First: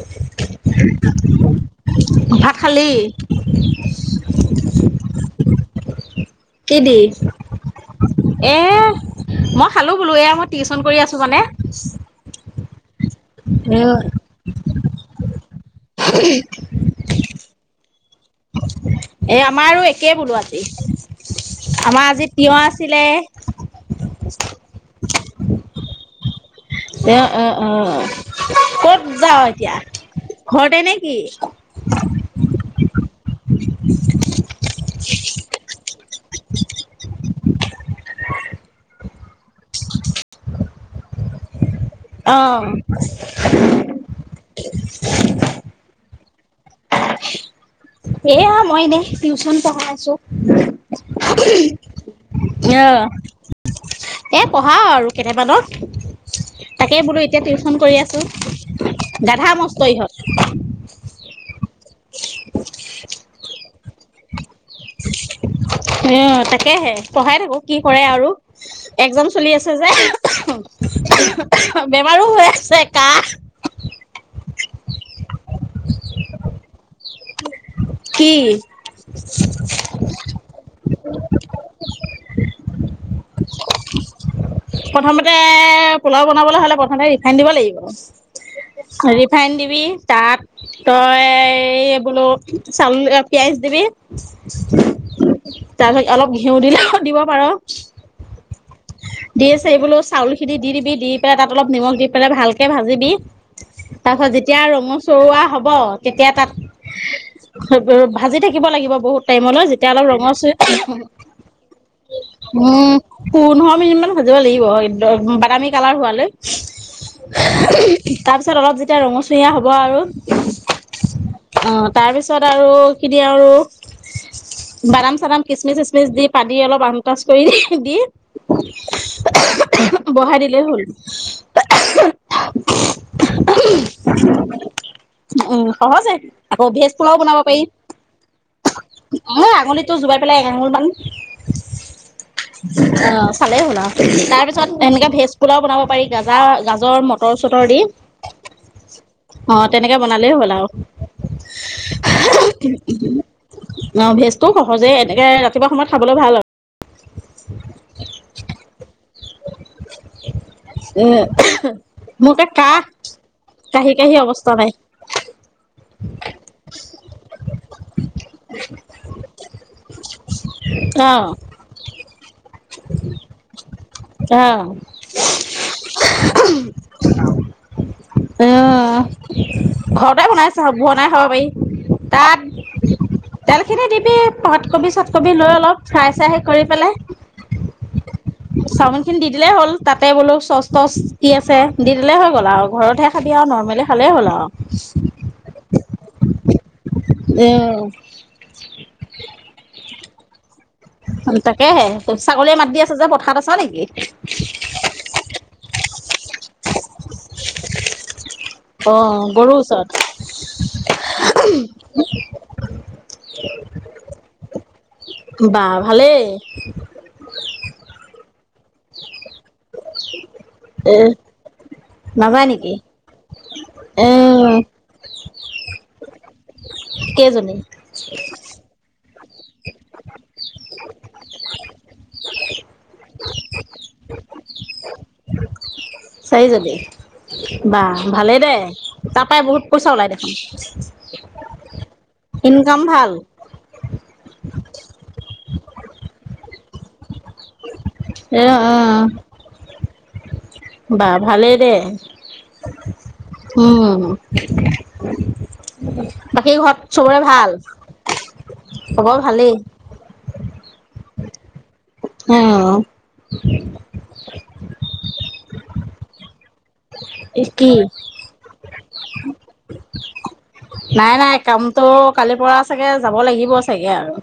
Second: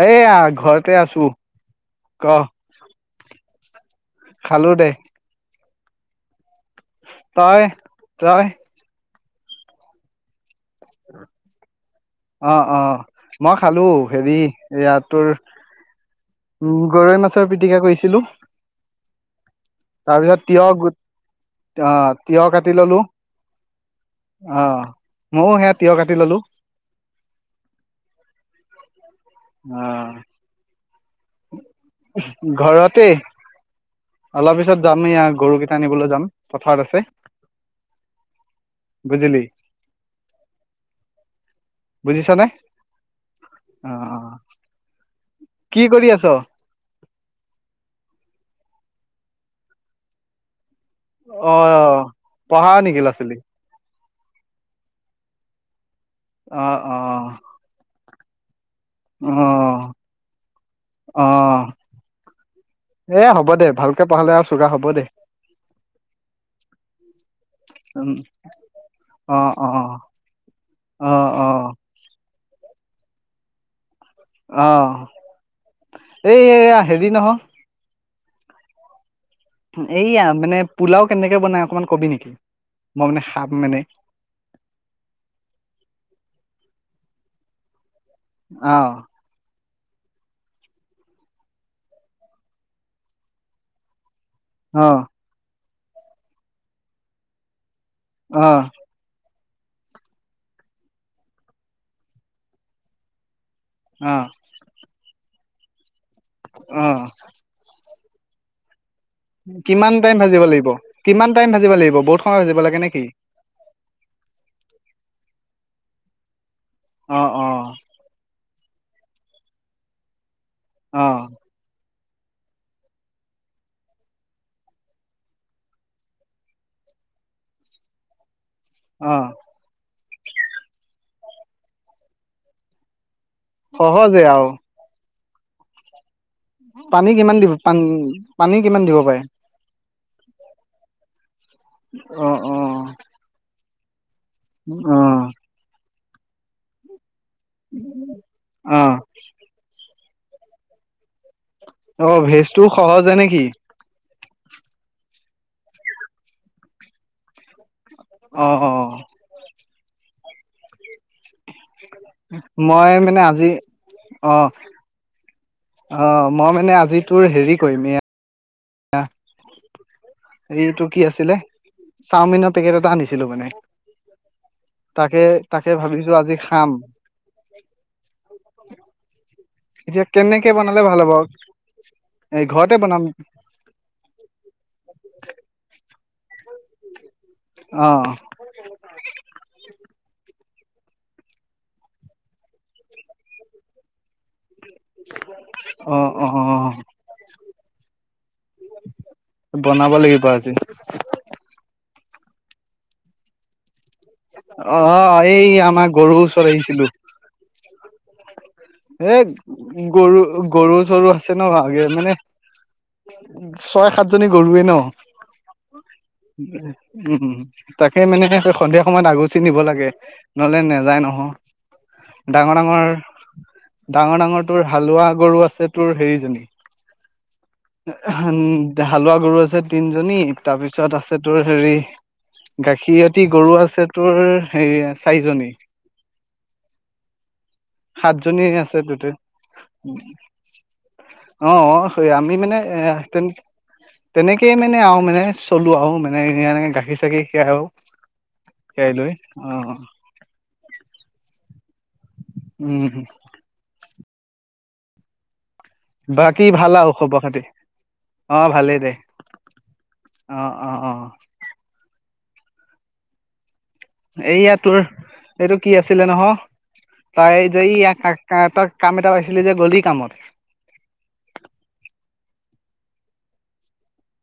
এইয়া ঘৰতে আছো ক খালী? খালো দে কি দি তই তই এ মই খালো বোলো এয়া টিউচন কৰি আছোঁ মানে অঁ অঁ মই খালো হেৰি ইয়াত তোৰ উম গৰৈ মাছৰ পিটিকা কৰিছিলো। এয়া আমাৰো একেই বোলো তাৰপিছত আজি তিয়হ গোট অ আমাৰ আজি তিঁয়হ আছিলে আহ ময়ও সেয়া তিয়হ কাটি ললো। এ অ অ ক'ত যাও এতিয়া ঘৰতে নে? কি? ঘৰতে অলপ পিছত যাম ই গৰুকেইটা আনিবলৈ। যাম পথাৰত আছে বুজিলি বুজিছনে আহ অ অ কি কৰি আছ [inaudible] সেয়া মই দে টিউচন পঢ়াই আছো অ পঢ়া নেকি অ'। ল'ৰা ছোৱালী এ পঢ়া আৰু কেনোমানত অ অ তাকেই বোলো এতিয়া টিউশন কৰি আছো অ গাধা মস্ত ইহঁত অ এ হ'ব দে ভালকে পাহালে আৰু চগা হ'ব দে এ অ তাকেহে পঢ়াই থাকো কি কৰে উম আৰু একজাম অ চলি অ আছে যে অ অ বেমাৰো হয়। চে কাহ অ এই এয়া হেৰি নহয়। কি? এইয়া মানে পোলাও কেনেকে বনাই অকনমান কবি নেকি মই মানে খাম মানে প্ৰথমতে পোলাও বনাবলৈ হ'লে প্ৰথমতে ৰিফাইন দিব লাগিব অ ৰিফাইন দিব তুমি তাত তই বোলো চ পিয়াজ দিবি উম অ উম তাৰ পিছত অলপ ঘিউ দিলেও দিব পাৰ। অ দি আছে এই বোলো চাউল খিনি দি দিবি দি পেলাই তাত অলপ নিমখ দি পেলাই ভালকে ভাজিবি। অ তাৰপাছত যেতিয়া ৰম চৱোৱা হ'ব তেতিয়া তাত অ উ ভাজি থাকিব লাগিব। বহুত টাইমলৈ যেতিয়া কিমান অলপ টাইম ভাজিব লাগিব ৰঙচুৱা কিমান টাইম ভাজিব লাগিব বহুত সময় ভাজিব লাগে উম নেকি পোন্ধৰ মিনিন মান ভাজিব লাগিব একদম বাদামী কালাৰ হোৱালৈ। অ অ তাৰপিছত অলপ যে এয়া ৰঙচঙীয়া হ'ব আৰু অ তাৰ পিছত আৰু এইখিনি আৰু বাদাম চাদাম খিচমিচ চিচমিচ দি পাতি অলপ আনটাচ কৰি দি। অ বহাই দিলেই হ'ল [unintelligible] সহজে আ উম সহজে আকৌ ভেজ পানী পোলাও কিমান বনাব দিব পাৰি পান পানী কিমান দিব পাৰে টো জোবাই পেলাই এঙাঙুল মান অ অ ভালেহল আ তাৰ পিছত অ এনেকে ভেজ পোলাও বনাব পাৰি। গাজা গাজৰ মত মতৰ চতৰ দি অ অ তেনেকে কে বনালেই হ'ল আৰু অ ভেজটোও সহজে নেকি তো সহজে এনেকৈ ৰাতিপুৱা সময়ত খাবলৈ ভাল হয় অ অ উম মই মানে আজি কাহি কাহি অ অৱস্থা নাই অ মই মানে আজি তোৰ হেৰি কৰিম এ [unintelligible] এইটো কি আছিলে চাওমিনৰ পেকেট এটা আনিছিলো মানে অহ তাকে তাকে ভাবিছো আজি খাম অহ এতিয়া ঘৰতে কেনেকে বনাইছে বনালে ভাল বনাই হ'ব খাব পাৰি তাত এ ঘৰতে বনাম তেলখিনি দিবি পাতকবি চাটকবি লৈ অলপ খাই চাই কৰি পেলাই অ চাওমিন খিনি দি দিলেই হ'ল তাতে বোলো চচ চচ কি আছে দি দিলেই হৈ গ'ল আৰু ঘৰতহে খাবি আৰু নৰ্মেলি খালেই হ'ল আৰু অ অ অহ বনাব লাগিব আজি তাকেহে ছাগলীয়ে মাত দি আছে যে পথাৰত আছা নেকি অ এই আমাৰ গৰুৰ ওচৰত আহিছিলো এ অ' গৰুৰ ওচৰত। গৰু গৰু চৰু আছে ন ভালাগে মানে ছয় সাতজনী গৰুৱে ন বা ভালেই উম উ তাকে মানে সন্ধিয়া সময়ত আগত নিব লাগে নহ'লে এ নেযায় নহয় নাযায় ডাঙৰ নেকি? ডাঙৰ এ ডাঙৰ ডাঙৰ তোৰ হালোৱা গৰু আছে তোৰ হেৰিজনী কেইজনী? হালোৱা গৰু আছে তিনজনী তাৰপিছত আছে তোৰ হেৰি গাখীৰতি গৰু আছে তোৰ হে চাৰিজনী চাৰিজনী বা ভালেই সাতজনী দে আছে আছে তাতে, তাৰ পৰাই বহুত পইচা ওলাই দেখোন অ অ আমি মানে এ ইনকাম ভাল তে তেনে কেয়ে মানে আৰু মানে চলোঁ আৰু মানে এনেই এনেকৈ গাখীৰ চাকীৰ খীয়াই আৰু। এ অহ খীৰাই অহ। লৈ অ বা ভালেই দে। উম। [unintelligible] বাকী ভাল ঘৰত আৰু চবৰে খবৰ খাতি ভাল? অ ভালেই দে খবৰ ভালেই। অ অ অ। অহ। এইয়া তোৰ এইটো কি আছিলে নহ তাই যে কি ইয়া কা তাক নাই নাই, কামটো কালি পৰা পৰা চাগে যাব লাগিব চাগে আৰু।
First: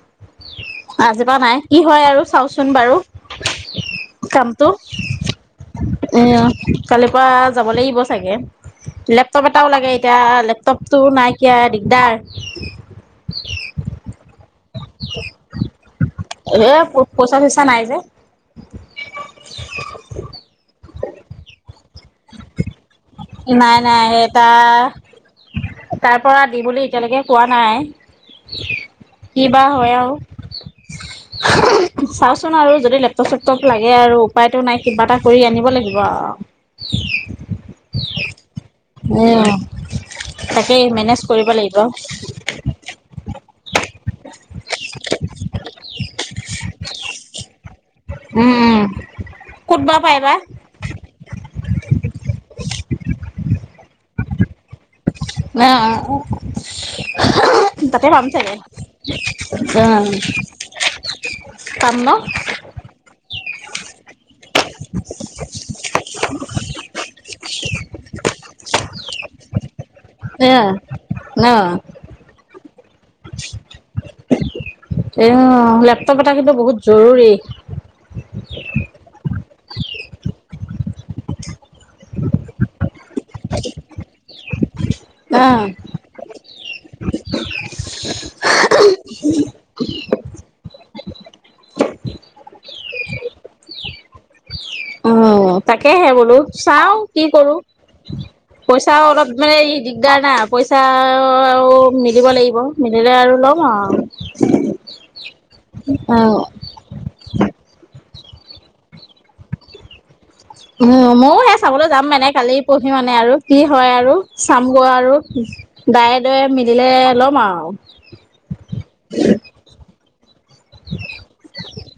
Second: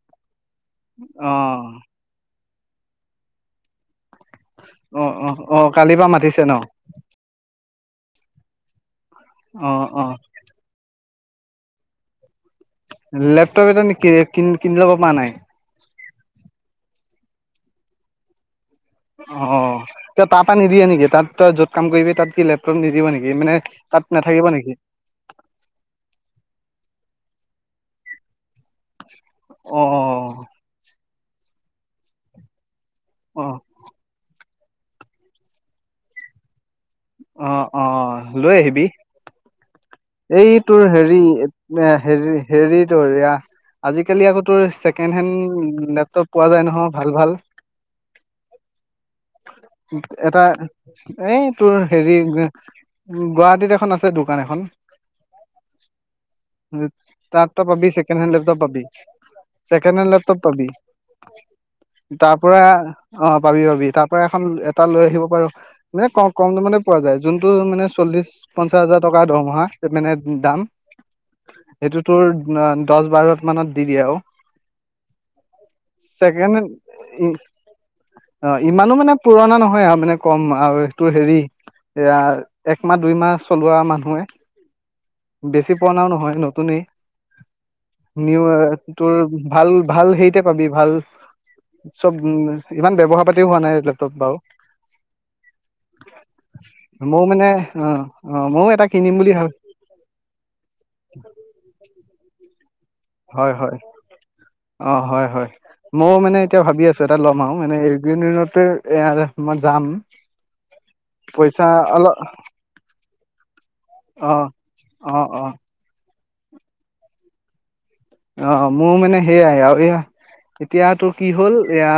অ আজিপা নাই কি হয় আৰু চাওচো চোন বাৰু। অ অ অ। কালিৰ পৰা এইয়া মাতিছে ন কালিৰ পৰা যাব লাগিব চাগে। লেপটপ অ এটাও লাগে অ এতিয়া লেপটপ। তোৰ নাইকিয়া দিগদাৰ। লেপটপ এটা নিকি কিনি লব পৰা নাই? এ পইচা চইচা নাই যে। অ তাৰপা নিদিয়ে নেকি? তাত তই যত কাম কৰিবি তাত কি লেপটপ নিদিব নেকি মানে নাই নাই তাত সেইটা নাথাকিব নেকি তাৰ পৰা দিম বুলি এতিয়ালৈকে কোৱা নাই। কিবা অ', হয় আৰু। চাওচোন আৰু যদি লেপটপ অ', চেপটপ লাগে আৰু উপায়তো নাই কিবা এটা কৰি আনিব লাগিব আৰু। অ অ লৈ আহিবি। উম এই তোৰ তাকেই হেৰি মেনেজ কৰিব লাগিব হে হেৰি তোৰ এয়া আজিকালি আকৌ তোৰ ছেকেণ্ড হেণ্ড লেপটপ পোৱা যায় নহয় ভাল ভাল। উম উম। ক'ত বা পাই বা। এটা এই তোৰ হেৰি গুৱাহাটীত এখন আছে দোকান এখন। তাত তই পাবি তাতে পাম চেকেণ্ডহেণ্ড চাগে। লেপটপ পাবি চেকেণ্ডহেণ্ড লেপটপ পাবি পাম ন? তাৰ পৰা অ পাবি পাবি তাৰ পৰা এখন এটা লৈ আহিব পাৰো এ কম কম কম দামতে পোৱা যায় যোনটো মানে চল্লিশ পঞ্চাশ হাজাৰ টকাৰ দৰমহা মানে দাম এয়া ন সেইটো তোৰ দহ বাৰ মানত দি দিয়ে আৰু এই লেপটপ এটা কিন্তু বহুত জৰুৰী। চেকণ্ডহেণ্ড অ ইমানো মানে পুৰণা নহয় আৰু মানে কম আৰু তোৰ হেৰি একমাহ দুই মাহ চলোৱা মানুহে বেছি পুৰণাও নহয় নতুনে নিউ তোৰ ভাল ভাল হেইতে পাবি ভাল চব ইমান ব্যৱহাৰ পাতিও হোৱা নাই লেপটপ বাৰু অ তাকেহে বোলো চাও কি ময়ো মানে কৰো। অ অ ময়ো এটা কিনিম বুলি ভাবি এতিয়া পইচাও আৰু মিলিব লাগিব মিলিলে আৰু হয় ল'ম হয় আৰু। অ হয় হয় ময়ও অ। মানে এতিয়া ভাবি আছো এটা ল'ম আৰু মানে দু দিনতে মই যাম উ ময়ও সেয়া পইচা চাবলৈ যাম অলপ মানে কালি পঢ়ি মানে আৰু কি হয় আৰু অ চাম গৈ আৰু অ অ ডাইৰে মিলে ল'ম আৰু অ মোৰ মানে সেয়া আ এয়া এতিয়াতটো কি হ'ল এয়া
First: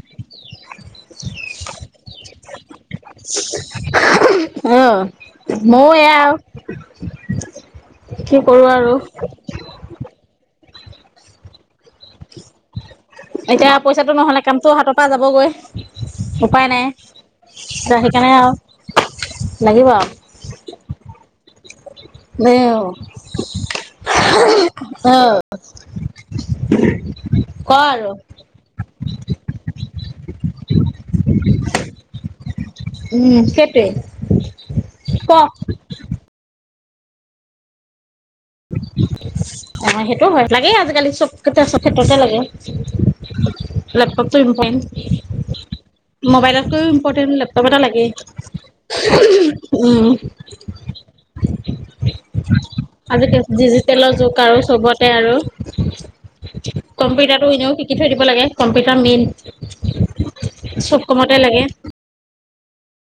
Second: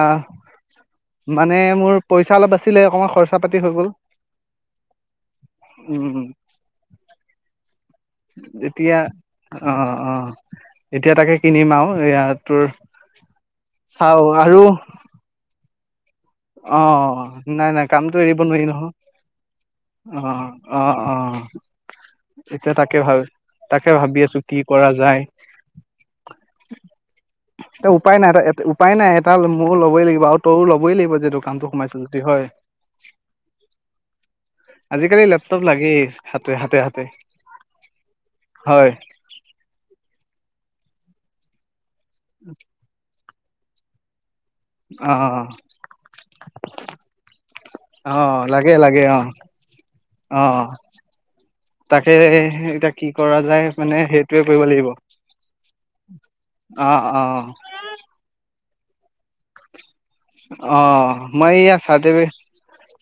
মানে মোৰ পইচা অলপ আছিলে অকণমান খৰচা পাতি হৈ গল অ। ময়ো উম এয়া কি কৰো আৰু এতিয়া আহ অ এতিয়া তাকে কিনিম আৰু ইয় এতিয়া পইচাটো নহলে আৰু কামটো হাতৰ পৰা যাবগৈ উপায় অ নাই নাই নাই এতিয়া কামতটো সেইকাৰণে এৰিব আৰু নোৱাৰি নহয় লাগিব অ অ অ দে এতিয়া তাকে ভাবি তাকে ভাবি আছো কি কৰা যায় আহ এ উপায় নাই উপায় নাই এটা ময়ো ল'বই লাগিব আৰু তইও লবই লাগিব যেটোকানটো সোমাইছ যদি হয় উম সেইটোৱে আজিকালি ক লেপটপ লাগেই হাতে হাতে হাতে হয়। অ সেইটো হয় লাগে আজিকালি চবকেইটা চব। ক্ষেততে লাগে ন ট অ মবাইলতকৈ ইম্পৰটেণ্ট লেপটপ এটা লাগে অ লাগে লাগে অ উম।। অ তাকে এতিয়া কি কৰা আৰু যায় মানে ডিজিটেলৰ যুগ সেইটোৱে কৰিব আৰু লাগিব চবতে আৰু অ অ কম্পিউটাৰটো এনেও শিকি থৈ দিব লাগে কম্পিউটাৰ মেইন অ চব কামতে মই লাগে ই চতে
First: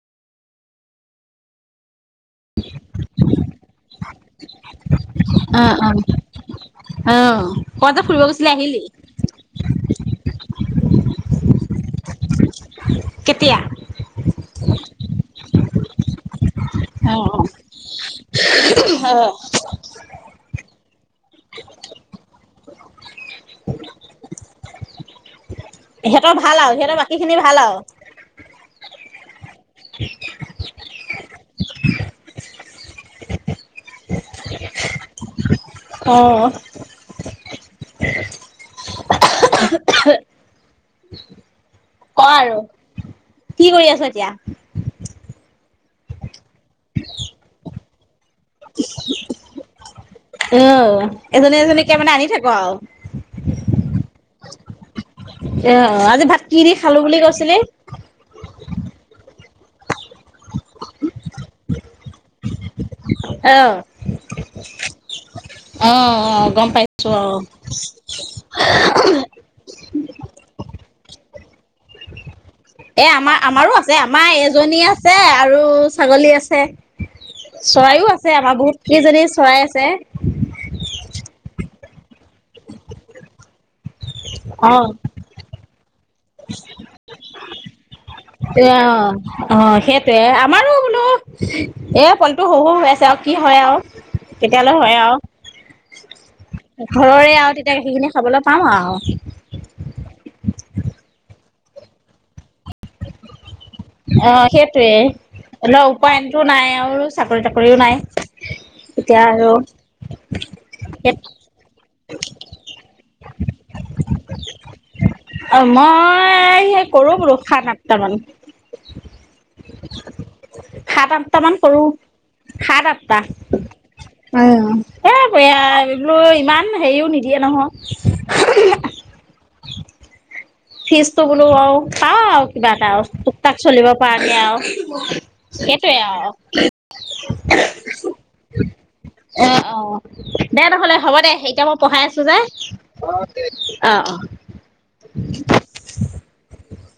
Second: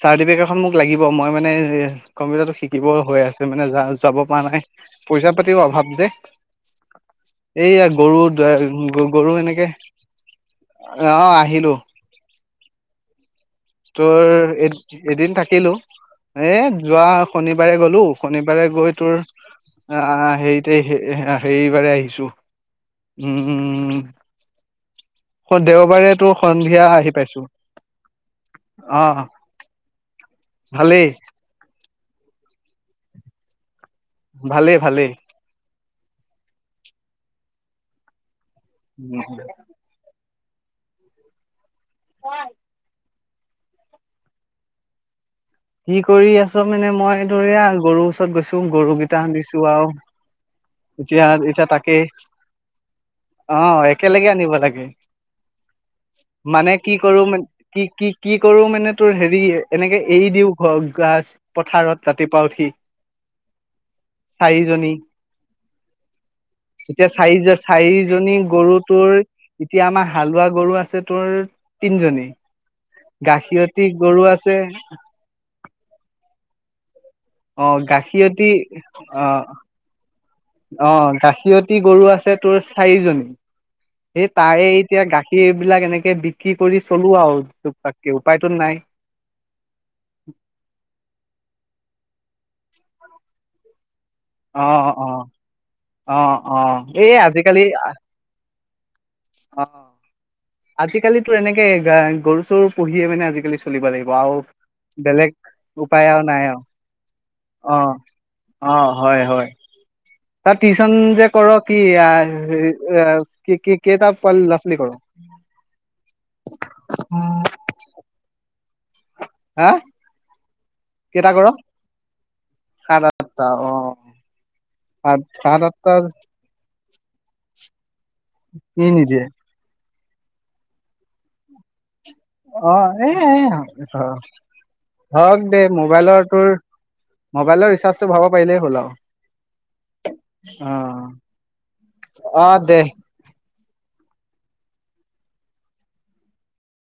চাৰ্টিফিকেটখন মোক লাগিব মই মানে কম্পিউটাৰটো শিকিব হৈ আছে মানে য যাব পৰা নাই পইচা পাতিও অ অভাৱ যে অ অ এইয়া ক'ৰবাত যে গৰু ফুৰিব গৈছিলি আহিলি গৰু এনেকে অ, আহিলো। কেতিয়া তোৰ এ এদিন থাকিলো এ। অ শনিবাৰে গ'লো শনিবাৰে গৈ তোৰ অ অ হেৰি। স, সেইবাৰাৰে আহিছো। উম উ দেওবাৰে সিহঁতৰ তোৰ ভাল আৰু সন্ধিয়া সিহঁতৰ বাকী আহি খিনি পাইছো। ভাল আৰু অঁ। [inaudible] ভালেই ভালেই। অঁ। উম। [inaudible] ক আৰু। কি কৰি আছ এতিয়া? কি কৰি আছ মানে মই ধৰিয়া গৰুৰ ওচৰত গৈছো গৰুকেইটা আৰু। আহ, এতিয়া এজনী এতিয়া এজনীকে তাকে মানে আনি থাক আৰু। অ একেলগে আনিব লাগে অ, আজি ভাত কি মানে দি খালো বুলি কৰো মান কৈছিলে? কি কি কি কৰো তোৰ হেৰি, এনেকে এৰি দিও ঘ গছ পথাৰত ৰাতিপুৱা উঠি। আহ। চাৰিজনী আহ আহ গম এতিয়া পাইছো আহ, চাৰি চাৰিজনী গৰু তোৰ এতিয়া আমাৰ হালোৱা গৰু আছে তোৰ তিনজনী এ আমাৰ আমাৰো গাখীৰতী আছে গৰু আমাৰ আছে এজনী আছে আৰু ছাগলী আছে। অ চৰাইও আছে গাখীৰতী আমাৰ বহুত কিজনী অ চৰাই আছে। অ, গাখীৰতি গৰু আছে। তোৰ চাৰিজনী সেই তাই অ এতিয়া গাখীৰবিলাক এনেকে বিক্ৰী কৰি চলো আৰু। ত প [unintelligible] অ অ সেইটোৱে, আমাৰো বোলো। এ, পলটো শহু হৈ আছে আৰু কি হয় আৰু। অ কেতিয়ালৈ হয় অ আৰু অ অ এই ঘৰৰে আৰু আজিকালি তেতিয়া সেইখিনি খাবলৈ পাওঁ আৰু। অঁ। অ আজিকালিতো এনেকে গ গৰু চৰু। পুহিএমানে আজিকালি চলিব লাগিব অ আৰু সেইটোৱে বেলেগ ধৰি লওক উপায় আৰু উপায়নটো নাই আৰু চাকৰি তাকৰিও অ নাই অ হয় এতিয়া হয়। আৰু তাৰ টিউচন যে কৰ কি। কেইটা লৰা ছোৱালী কৰ? অ মই স কৰো বাৰো সাত আঠট মান। [inaudible] [unintelligible] হা সাত কেইটা আঠট কৰ মান কৰো সাত আঠটা সাত এই সাত এইলো ইমান। হেৰিও নিদিয়ে নহয়। কি নিজে। ফিজ ত বোলো আও চাওঁ আৰু কিবা অ এটা এ টুকটাক চলিব পৰা নে আৰু হওক দে সেইটোৱে মোবাইলৰ আৰু তোৰ মোবাইলৰ ৰিচাৰ্জটো ভৰাব পাৰিলেই হ'ল আৰু অ অ দে নহ'লে হ'ব দে এতিয়া মই পঢ়াই আছো যে। অ অ দে অ অ [inaudible] [unintelligible]